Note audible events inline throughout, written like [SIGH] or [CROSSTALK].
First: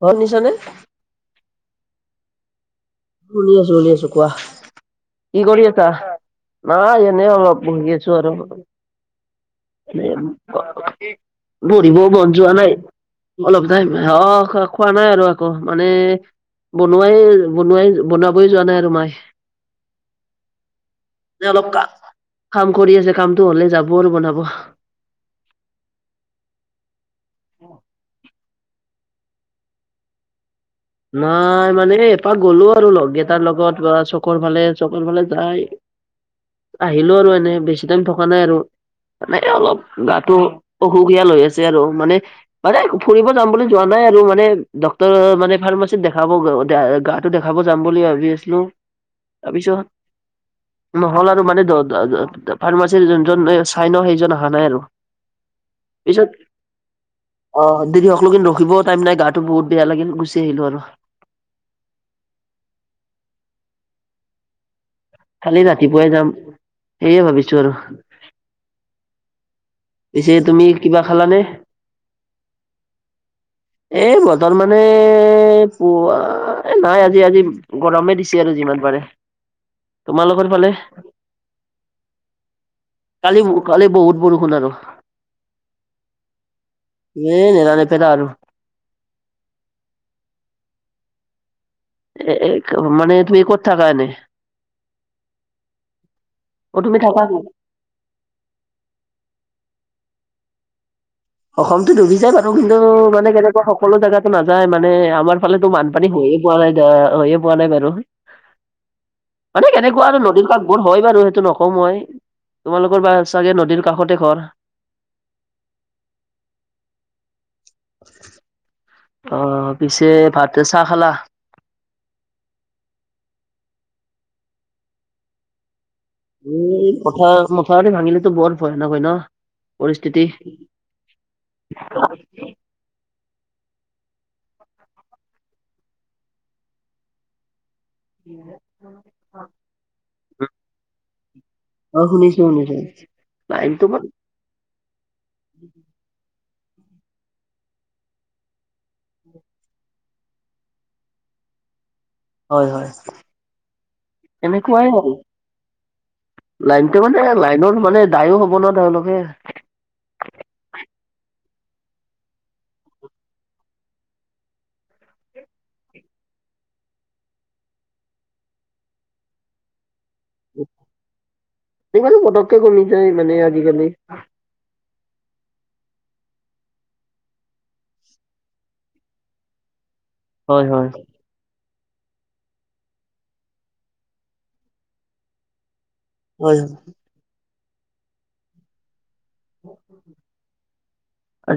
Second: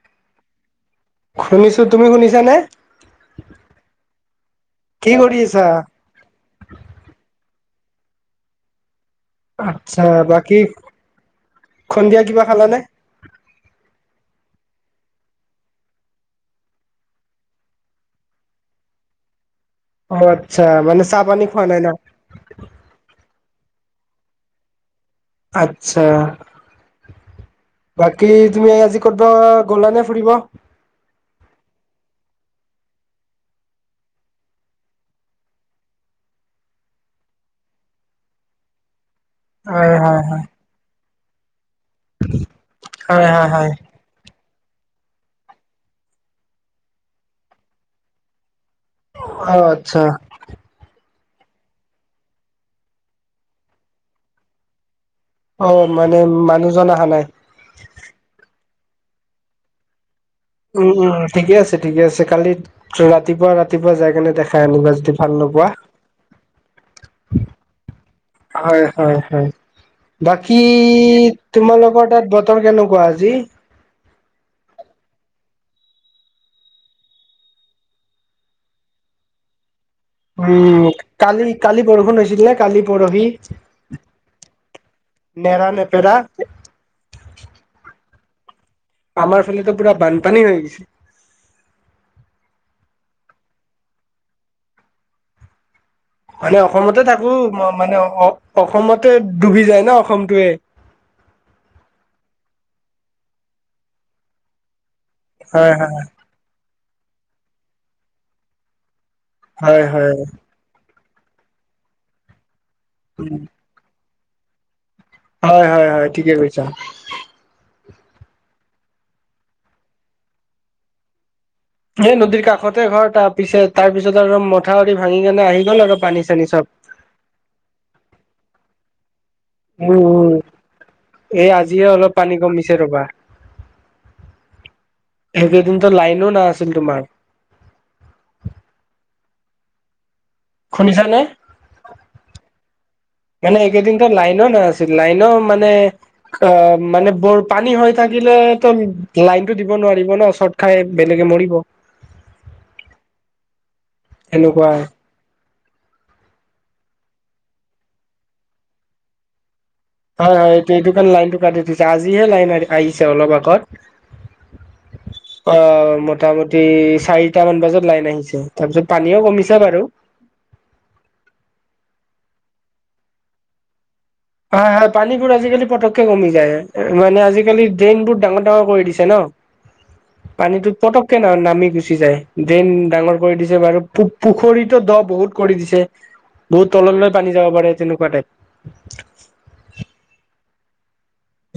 শুনিচনে? শুনিছোঁ, তুমি শুনিছানে? শুনি আছো শুনি আছো কোৱা। কি কৰি আছা? না এনেই অলপ বহি আছো আৰু। বাকী বহিবও সন্ধিয়া মন কিবা যোৱা নাই। খালানে অলপ টাইম অ খোৱ খোৱা নাই আৰু আকৌ মানে বনোৱাই বনোৱাই বনাবই যোৱা নাই আৰু মায়ে। অ আচ্ছা মানে চাহ পানী খোৱা অলপ নাই কা না? কাম কৰি আছে কামটো হলে যাব আৰু বনাব। আচ্ছা। বাকী তুমি আজি কতবা গ'লা নে ফুৰিব? নাই মানে এপাক গ'লো আৰু লগ কেইটাৰ লগত চকৰ ফালে চকৰ ফালে যাই [INAUDIBLE] আহিলো আৰু এনে বেছি টাইম থকা নাই আৰু। মানে অলপ হয় হয় গাটো অসুখীয়াল হৈ আছে আৰু, মানে মানে হয় ফুৰিব হয় যাম বুলি হয় যোৱা ন নাই আৰু মানে ডক্টৰৰ মানে ফাৰ্মাছিত দেখাব গাটো দেখাব যাম বুলি ভাবি আছিলো। হয় অ তাৰপিছত আচ্ছা নহ'ল আৰু মানে ফাৰ্মাচীৰ যোনজন চাইন সেইজন অহা নাই আৰু। অ মানে পিছত মানুহজন আহা নাই। অ দেৰি সকলো কিন্তু ৰখিব টাইম নাই গাটো বহুত বেয়া লাগিল গুছি উম উম ঠিকে আছে ঠিকে আছে, কালি ৰাতিপুৱা ৰাতিপুৱা যাই কেনে দেখাই আনিবা যদি। ভাল কালি নোপোৱা ৰাতিপুৱাই যাম সেয়ে ভাবিছো আৰু। হয় হয় হয়। পিছে বাকী তুমি কিবা খালানে তোমালোকৰ তাত বতৰ কেনেকুৱা আজি? এই বতৰ মানে পোৱা নাই আজি আজি গৰমে দি ছে আৰু যিমান পাৰে। [INAUDIBLE] তোমালোকৰ ফালে উম কালি কালি বৰষুণ হৈছিল নে কালি পৰহি? কালি কালি বহুত বৰষুণ আৰু নেৰা নেপেৰা। এ নেৰা নেপেৰা আৰু। আমাৰ ফালেতো পুৰা বানপানী হৈ গৈছে। এ এ মানে তুমি ক'ত থাকা এনে? মানে অ তুমি অসমতে থাকা থাকো ক'ত? মানে অ অসমতে ডুবি যায় ন অসমটোৱে। অসমতো ডুবি যায় বাৰু, কিন্তু মানে কেনেকুৱা সকলো জেগাত নাযায়, মানে আমাৰ ফালেতো হয় হয় বানপানী হয়ে পোৱা নাই দিয়া হৈয়ে পোৱা নাই বাৰু। মানে হয় কেনেকুৱা হয় আৰু নদীখন মোৰ হয় বাৰু সেইটো নকওঁ মই তোমালোকৰ বা চাগে নদীৰ কাষতে ঘৰ হয় হয় হয় ঠিকে কৈছা [INAUDIBLE] অ পিছে ভাতে চাহ খালা সে নদীৰ কাষতে ঘৰ, তাৰ পিছে তাৰ পিছত আৰু মথাউৰি ভাঙি কেনে আহি গ'ল আৰু পানী। চানী চব এই পথাৰ মথাউৰি ভাঙিলেতো বৰ ভয়ানক হয় ন? উম পৰিস্থিতি উম এই আজিয়ে অলপ পানী কমি ছে ৰবা সেইকেইদিনতো লাইনো নাছিল তোমাৰ। [UNINTELLIGIBLE] শুনিছানে অ শুনিছো শুনিছো, নাই তোমাৰ ন ন আছিল লাইন মানে অ মানে বৰ পানী হৈ থাকিলে তো লাইনটো দিব নোৱাৰিব ন চত খাই বেলেগে মৰিব হয় হয় সেনেকুৱা হয় এনেকুৱাই লাইনটো মানে লাইনৰ মানে দায়ো হব ন তেওঁলোকে হয় হয় এইটো এইটো কাৰণে লাইনটো কাটি দিছে আজিহে লাইন আহিছে অলপ আগত [INAUDIBLE] অ মোটামুটি চাৰিটা মান বজাত লাইন আহিছে তাৰপিছত পানীও কমিছে বাৰু ইমান পটককে কমি যায় মানে আজিকালি হয় হয় পানী বোৰ আজিকালি পটককে কমি যায় মানে আজিকালি ড্ৰেইন বোৰ ডাঙৰ ডাঙৰ কৰি দিছে ন হয় পানীটো হয় পটক কে নামি গুচি যায় ডেন ডাঙৰ কৰি দিছে বাৰু পু পুখুৰীতো দ বহুত কৰি দিছে হয়। বহুত তললৈ পানী যাব পাৰে তেনেকুৱা টাইপ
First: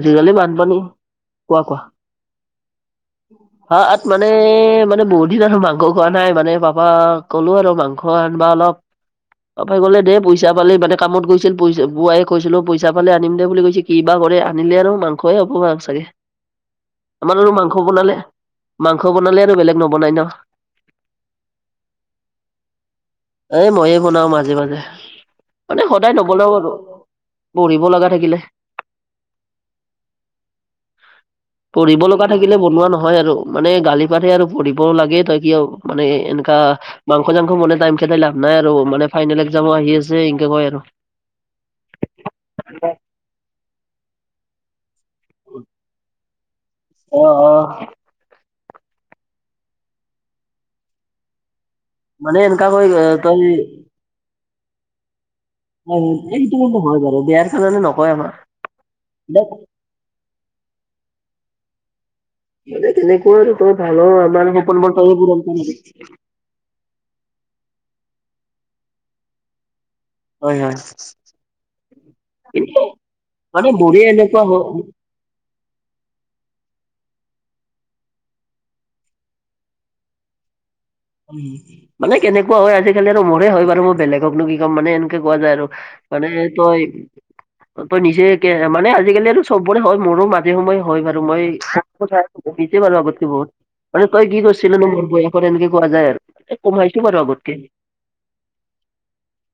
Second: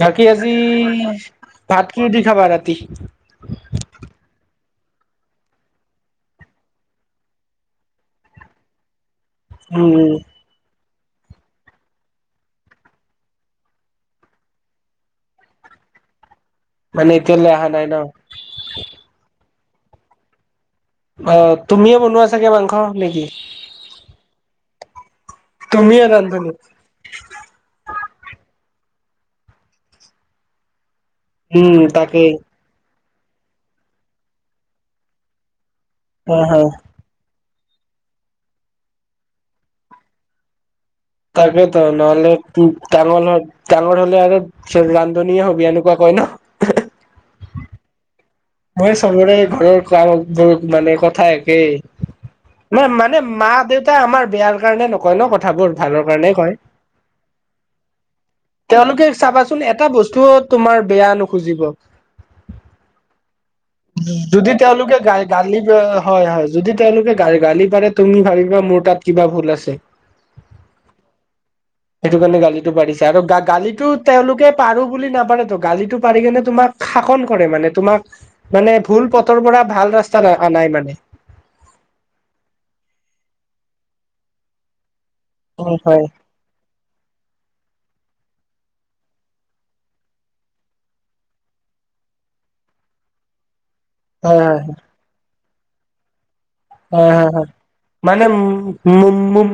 বাকী আজি বানপানী কোৱা কোৱা ভাত কি দি খাবা ৰাতি ভাত মানে মানে বহুত দিন আৰু মাংস খোৱা নাই মানে পাপাক ক'লো আৰু মাংস আনবা অলপ [INAUDIBLE] পাপাই ক'লে, উম দে পই পইচা পালে মানে, কামত গৈছিল। [UNINTELLIGIBLE] বুঢ়ায়ে কৈছিল, পইচা পালে আনিম দে বুলি কৈছে, কি বা কৰে! আনিলে আৰু মাংসই হ'ব। [UNINTELLIGIBLE] মানে, আমাৰ আৰু এতিয়ালৈ অহা মাংস নাই, ন'? বনালে মাংস বনালে আৰু বেলেগ নবনাই ন'? অ'! তুমিয়ে বনোৱা চাগে মাংস, নেকি? এ, মইয়ে বনাও মাজে মাজে। মানে, তুমিয়ে সদায় ৰান্ধনী নবনাও আৰু। পঢ়িব লগা থাকিলে, উম পঢ়িব লগা তাকেই থাকিলে বনোৱা নহয় আৰু। মানে, গালি পাৰে আৰু পঢ়িব লাগে, তই কিয় মানে, অ হ এনেকা। মাংস-চাংস বনাই টাইম, খেদাই লাভ নাই আৰু। মানে, ফাইনেল এক্সামো আহি আছে, এনেকে কয় আৰু। তাকেতো, নহ'লে ডাঙৰ, ডাঙৰ হ'লে আৰু ধনীয়ে হ'বি এনেকুৱা কয় ন'? অ' অ'! মই চবৰে, ঘৰৰ কামবোৰ মানে, কথা একে। মানে এনেকা কৈ নহয় মানে, তই মা-দেউতা আমাৰ বেয়াৰ কাৰণে, নকয় ন' কথা। এইটো হয় বাৰু! বেয়াৰ কাৰণে নকয়, আমাক। তেওঁলোকে চাবাচোন, এটা বস্তু তোমাৰ, বেয়া নুখুজিব। যদি তেওঁলোকে গা গালি [UNINTELLIGIBLE] হয় হয় যদি তেওঁলোকে, গা গালি পাৰে, তুমি ভাবিবা! মোৰ তাত কিবা ভুল আছে। হয়, হয়। সেইটো কাৰণে, গালিটো কিন্তু পাৰিছে আৰু। মানে গালিটো মোৰে এনেকুৱা তেওঁলোকে, হ পাৰোঁ বুলি নাপাৰেতো? গালিটো পাৰি কেনে, তোমাক শাসন কৰে মানে, তোমাক। মানে, ভুল পথৰ পৰা, ভাল ৰাস্তাত অনাই মানে। উম, মানে কেনেকুৱা হয়, আজিকালি আৰু মোৰে হয় বাৰু। মই বেলেগকনো কি কম! মানে, এনে কোৱা যাই আৰু। হয় হয় মানে, তই তই নিজে, একে মানে, আজিকালি আৰু চবৰে হয়। মোৰো মাজে সময়ে হয় বাৰু। মই [UNINTELLIGIBLE] দিছে বাৰু আগতে বহুত। মানে, তই কি হয় হয় কৰিছিলি নো? এনেকে কোৱা যায় আৰু। এ কমাইছো হয়, বাৰু হয়। আগতকে মানে, [UNINTELLIGIBLE]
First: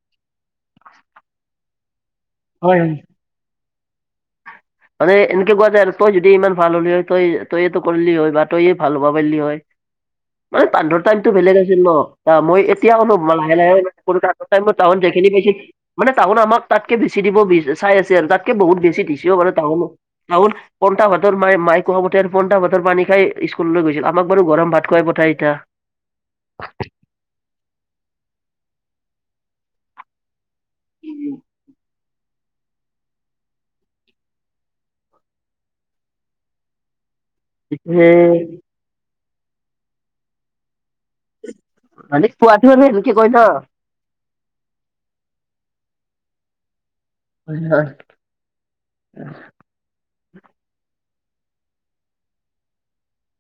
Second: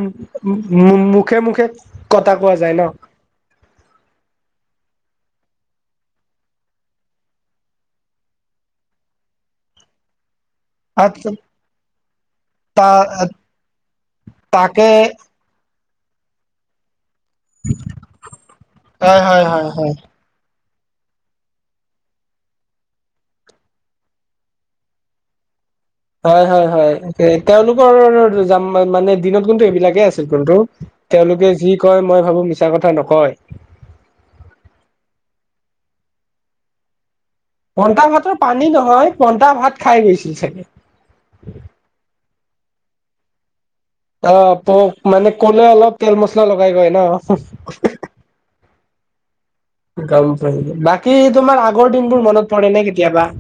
মুখে-মুখে হয়, হয়। [INAUDIBLE] মানে, এনেকে কোৱা যায় আৰু! তই যদি ইমান ভাল হলি হয়, তই তইটো কৰিলি হয় বা তইয়ে ভাল হ'ব পাৰিলি হয়। [INAUDIBLE] মানে, বান্ধৰ আচ্ছা, টাইমটো বেলেগ আছিল ন'! মই তা এতিয়া, [UNINTELLIGIBLE] লাহে-লাহে সেইটো, টাইমত তাকে [UNINTELLIGIBLE] দেখিলি, দেখি। মানে, চাউল আমাক, তাতকে বেছি দিব চাই আছে আৰু তাতকে, বহুত বেছি হয় দিছেও হয় বাৰু হয় চাউল, হয়। চাউল। পইতা ভাতৰ মায়ে, মায়ে কোৱা মতে, পইতা ভাতৰ পানী খাই, স্কুললৈ গৈছিলোঁ। আমাক বাৰু গৰম ভাত খোৱাই পঠাই এতিয়া। হয়, হয়, হয়। তেওঁলোকৰ [UNINTELLIGIBLE] মানে, দিনত কিন্তু, এইবিলাকে আছিল, কিন্তু। তেওঁলোকে যি কয়, মই ভাবোঁ! মিছা কথা নকয়। পইতা এ ভাতৰ পানী নহয়, পইতা ভাত খাই গৈছিল, চাগে। [UNINTELLIGIBLE] অ'! [UNINTELLIGIBLE] মানে ক'লে, অলপ তেল মছলা লগাই কৈ ন'। হয় হয়! [INAUDIBLE] গম পাই। বাকী, তোমাৰ আগৰ দিনবোৰ, মনত পৰেনে কেতিয়াবা?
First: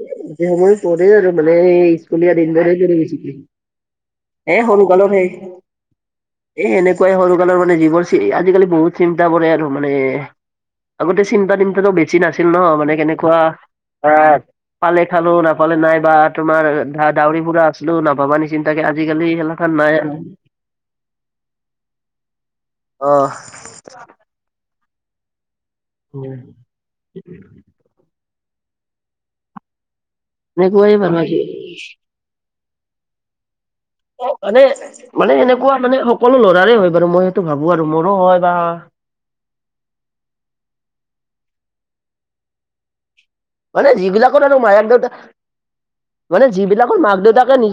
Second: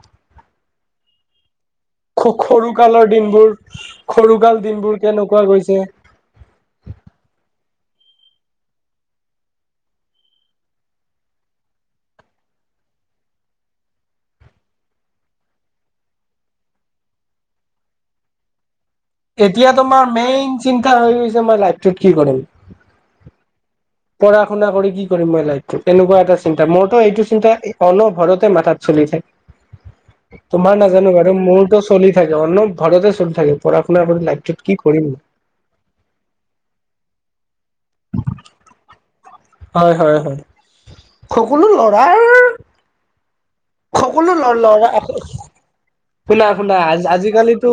[UNINTELLIGIBLE] পৰে আৰু মানে স্কুলীয়া দিনবোৰে পৰি সৰুকালৰ গৈছিলে দিনবোৰ, এ সৰুকাল দিনবোৰ, সৰুকালৰ সেই কেনেকুৱা গৈছে? এ, সেনেকুৱাই সৰুকালৰ, মানে যিবোৰ, আজিকালি বহুত চিন্তা কৰে আৰু মানে। আগতে, চিন্তা-তিন্তাটো বেছি নাছিল ন'। মানে, কেনেকুৱা [UNINTELLIGIBLE] পালে খালোঁ, নাপালে নাই বা তোমাৰ ধৰা, [UNINTELLIGIBLE] আছিলোঁ, নাভাবা নিচিন্তাকে। আজিকালি এতিয়া, সেইগিলাখান নাই তোমাৰ আৰু। মেইন চিন্তা হৈ গৈছে, মই লাইফটোত কি কৰিম! অ। পঢ়া শুনা কৰি কি কৰিম মই লাইফটো? তেনেকুৱা এটা চিন্তা, মোৰতো এইটো চিন্তা অনভৰতে মাথাত চলি থাক, তোমাৰ এনেকুৱাই নাজানো বাৰু। আজি মোৰটো চলি থাকে অনভাৰতে চলি থাকে। পঢ়া শুনা কৰি লাইফটোত মানে কি কৰিম মানে এনেকুৱা মানে সকলো ল'ৰাৰে হয় বাৰু, মই সেইটো ভাবো আৰু মোৰো হয় বা হয়, হয়, হয়। সকলো ল'ৰাৰ মানে সকলো যিবিলাকৰ আৰু ল'ৰা মায়াক দেউতা শুনা, শুনা। আজি-কালি নি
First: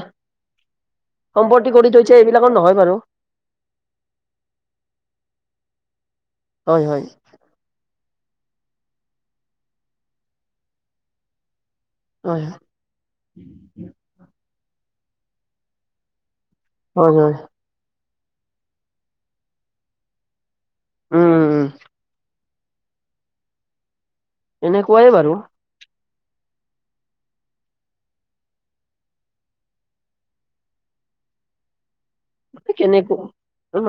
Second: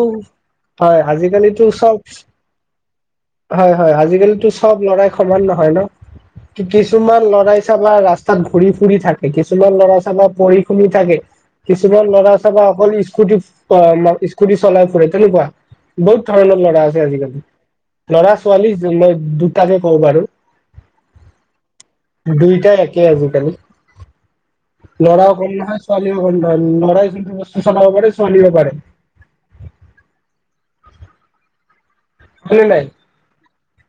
আজি-কালিতো সম্পত্তি কৰি চব থৈছে এইবিলাকৰ নহয় বাৰু হয়, হয়। আজি-কালিটো চব লৰাই সমান নহয় ন? কি হয় হয় কিছুমান ল'ৰাই চাবা ৰাস্তাত ঘূৰি ফুৰি থাকে। কিছুমান ল'ৰা চাবা পঢ়ি শুনি থাকে। কিছুমান ল'ৰা হয় চবা অকল স্কুটিত অ আম স্কুটি চলাই ফুৰে তেনেকুৱা বহুত ধৰণৰ ল'ৰা আছে হয় হয় আজি-কালি। লৰা-ছোৱালী যো দুটাকে কওঁ বাৰু। উম, উম, উম। দুইটাই একে আজি-কালি। এনেকুৱাই ল'ৰাও বাৰু কম নহয় ছোৱালীও কম নহয়। ল'ৰাই যোনটো বস্ত চলাব পাৰে ছোৱালীও পাৰে। হয়নে এ নাই কেনেকু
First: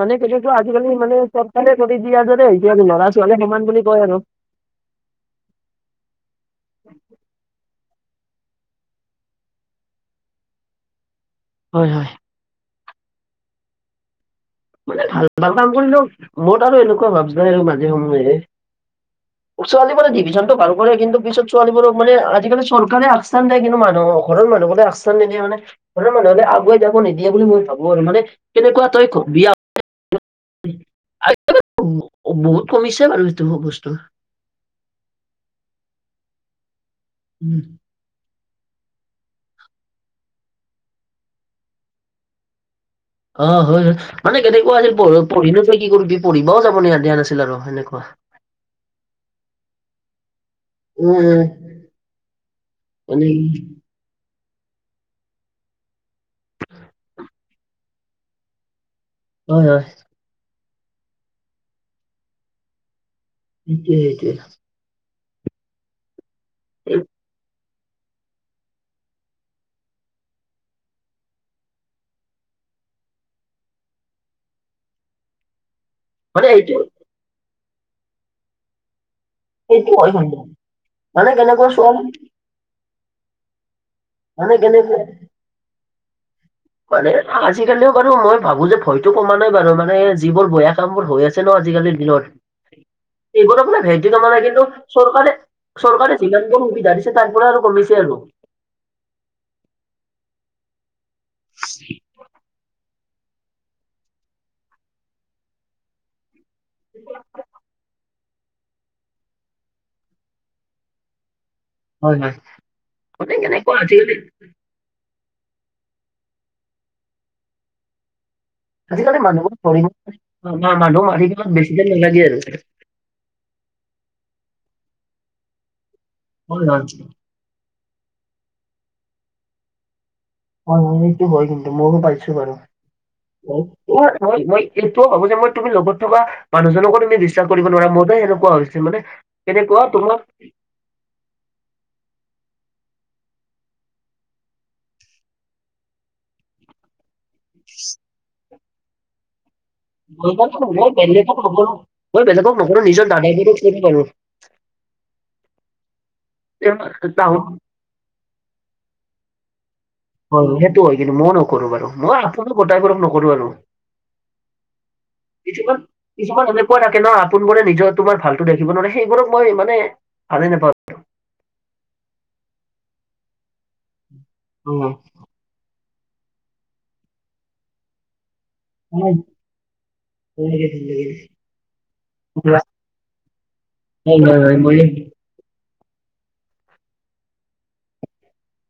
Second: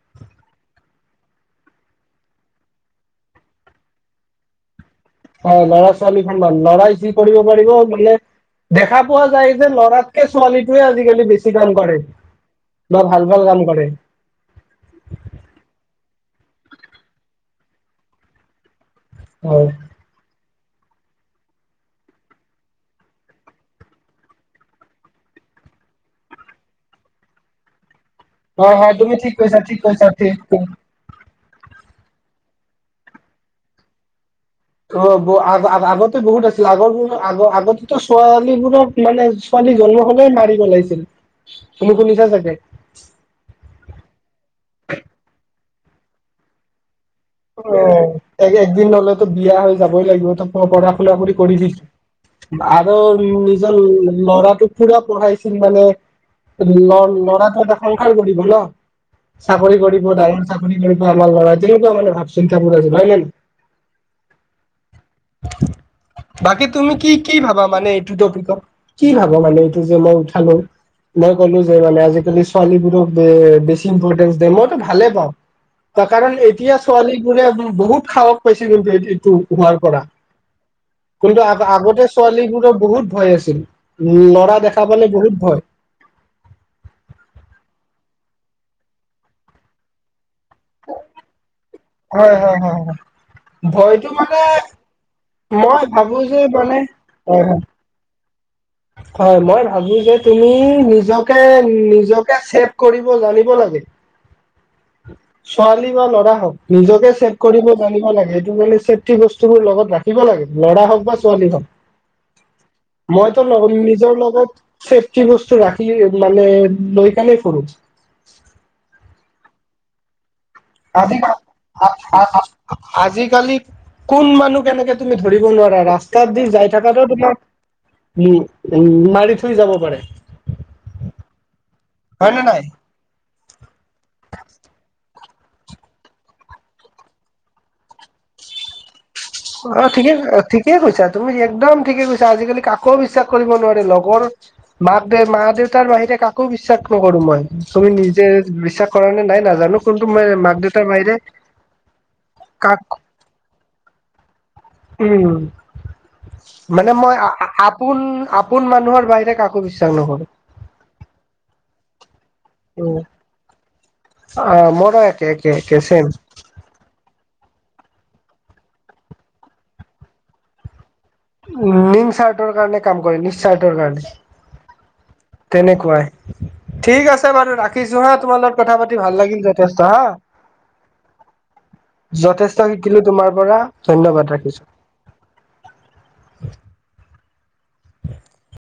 মানে হেইটোতো আজি-কালি মানে চৰকাৰে কৰি দিয়া দৰে হৈছে আৰু ল'ৰা ছোৱালীয়ে সমান বুলি কয় আৰু। অ ল'ৰা-ছোৱালী সমান। ল'ৰাই যি কৰিব পাৰিব মানে দেখা পোৱা যায় যে ল'ৰাতকে ছোৱালীটোৱে আজি-কালি বেছি ছি কাম হয় কৰে হয়। বা ভাল ভাল কাম কৰে। মানে ভাল ভাল কাম কৰিলেও মোৰ তাৰ মানে এনেকুৱা ভাৱ যায় মাজে সময়ে হয় ছোৱালীবোৰে ডিবিজনতো বাৰু কৰে কিন্তু পিছত ছোৱালীবোৰক মানে আজি-কালি চৰকাৰে আগস্থান দিয়ে কিন্তু মানুহ ঘৰৰ মানুহবোৰে আগস্থান নিদিয়ে মানে। ঘৰৰ মানুহে মানে আগুৱাই যাব নিদিয়ে বুলি মই ভাবো আৰু মানে হয়, কেনেকুৱা হয় তই তুমি ঠিক বিয়া কৈছা, ঠিক কৈছা, ঠিক [UNINTELLIGIBLE] বহুত কমিছে বাৰু সেইটো বস্তু। অ আ-আ-আগতে বহুত আছিল। আগৰ আগ আগতে টো ছোৱালীবোৰক মানে ছোৱালী জন্ম হ'লেই মাৰি পেলাইছিল। তুমি শুনিছা চাগে? অ হয় হয় মানে কেনেকুৱা আছিল পঢ় পঢ়ি নো তই কি কৰিবি পঢ়িবাও যাব দিয়া নাছিল। আৰু অ সেনেকুৱা। এক একদিন হ'লেতো বিয়া হৈ যাবই লাগিব তো পঢ়া-শুনা উম কৰি উম কৰিবি কি আৰু মানে নিজৰ ল-ল'ৰাটোক পুৰা পঠাইছিল মানে ল ল'ৰাটো এটা সংসাৰ কৰিব ন। হয় হয়। চাকৰি কৰিব ডাঙৰ চাকৰি কৰিব আমাৰ ল'ৰাটোৱে। তেনেকুৱা মানে ভাৱ চিন্তাবোৰ আছিল, হয় নে নহয়? সেইটোৱে, সেইটোৱে। বাকী তুমি এই কি- কি ভাবা মানে টো টপিকত কি ভাবা মানে এইটো যে মই উঠালো। মই ক'লো যে মানে আজি-কালি ছোৱালীবোৰক এ বেছি ইম্পৰ্টেন্ঞ্চ দিয়ে, মইতো ভালে পাওঁ। ত কাৰণ মানে এইটো এতিয়া ছোৱালীবোৰে বহুত সাহস পাইছে কিন্তু এ-এইটো কোৱাৰ সেইটো পৰা, হয় মানে মানে কিন্তু কেনেকুৱা চোৱা আ-আগতে ছোৱালীবোৰৰ বহুত ভয় আছিল। উম, মানে ল'ৰা দেখা কেনেকুৱা পালে বহুত ভয়। মানে আজি-কালিও বাৰু মই ভাবো যে ভয়তো কমা নাই বাৰু। মানে যিবোৰ বয়া কাম বোৰ হৈ আছে ন আজিকালি হয়, হয়, হয়, হয়। এইবোৰৰ পৰা [UNINTELLIGIBLE] নাই ভয়টো মানে কিন্তু মই ভাবো চৰকাৰে-চৰকাৰে যে যিমানবোৰ মানে সুবিধা দিছে তাৰ হয় পৰা হয় আৰু কমিচ ছে আৰু। হয়, মই ভাবো যে তুমি নিজকে- নিজকে ছেভ কৰিব জানিব লাগে। ছোৱালী বা ল'ৰা হওঁক নিজকে চেভ কৰিব জানিব লাগে, এইটো মানে চে ফটি বস্তুবোৰ লগত ৰাখিব লাগে, ল'ৰা হওঁক বা ছোৱালী হওঁক। হয় হয়। মানে মইতো লগ কেনেকুৱা আজিকালি নিজৰ লগত চেফ্টি বস্তু ৰাখি মানে লৈ কানেই ফুৰো। আজিকালি মানুহবোৰ [UNINTELLIGIBLE] মানুহৰ আজি মাৰি দিব বেছি টাইম নালাগে আৰু। আজিকালি কোন মানুহ কেনেকে তুমি ধৰিব নোৱাৰা, ৰাস্তাত দি হয় যাই হয় থাকাতেও তুমি উম- উম মাৰি থৈ যাব পাৰে। হম সেইটো হয় কিন্তু মইওঁ পাইছো হয় নে বাৰু। নাই মই- মই এইটোও ভাবো যে মই তুমি লগত থকা মানুহজনকো তুমি বিশ্বাস কৰিব নোৱাৰা মোৰটো সেনেকুৱা হৈছে মানে কেনেকুৱা অ', ঠিকে তোমাক ঠিক ঠিকে কৈছা তুমি একদম ঠিকে কৈছা আজিকালি কাকো বিশ্বাস কৰিব নোৱাৰে লগৰ মাক দেউ মা দেউতাৰ বাহিৰে কাকো বিশ্বাস নকৰো মই। তুমি নিজে বিশ্বাস কৰা নে নাই নাজানো। কিন্তু মই মাক দেউতাৰ মই বাহিৰে বেলেগক নকৰো, মই বেলেগক কাক নকৰো নিজৰ [UNINTELLIGIBLE] পাৰো। উম, মানে তেওঁ- মই আ তাহো- আ আপোন- আপোন মানুহৰ বাহিৰে কাকো বিচ হয়, সেইটো হয় কিন্তু মই নকৰো বাৰু মই আপোনো উম গোটাইবোৰক নকৰো বাৰু। অ', মৰো একে একে-একে চেম। কিছুমান এনেকুৱা থাকে ন আপোন বোৰে নিজৰ তোমাৰ ভালতো দেখিব নোৱাৰে সেইবোৰক মই মানে ভালে নাপাওঁ। নিম স্বাৰ্থৰ কাৰণে কাম কৰে নি স্বাৰ্থৰ কাৰণে। উম। তেনেকুৱাই, ঠিক আছে বাৰু ৰাখিছোঁ হাঁ তোমা লগ কথা পাতি হয় ভাল হয় লাগিল যথেষ্ট হা, হয় হয়, যথেষ্ট খি শিকিলোঁ তোমাৰ পৰা। ধন্যবাদ হয় মই ৰাখিছো মইও [UNINTELLIGIBLE] [UNINTELLIGIBLE]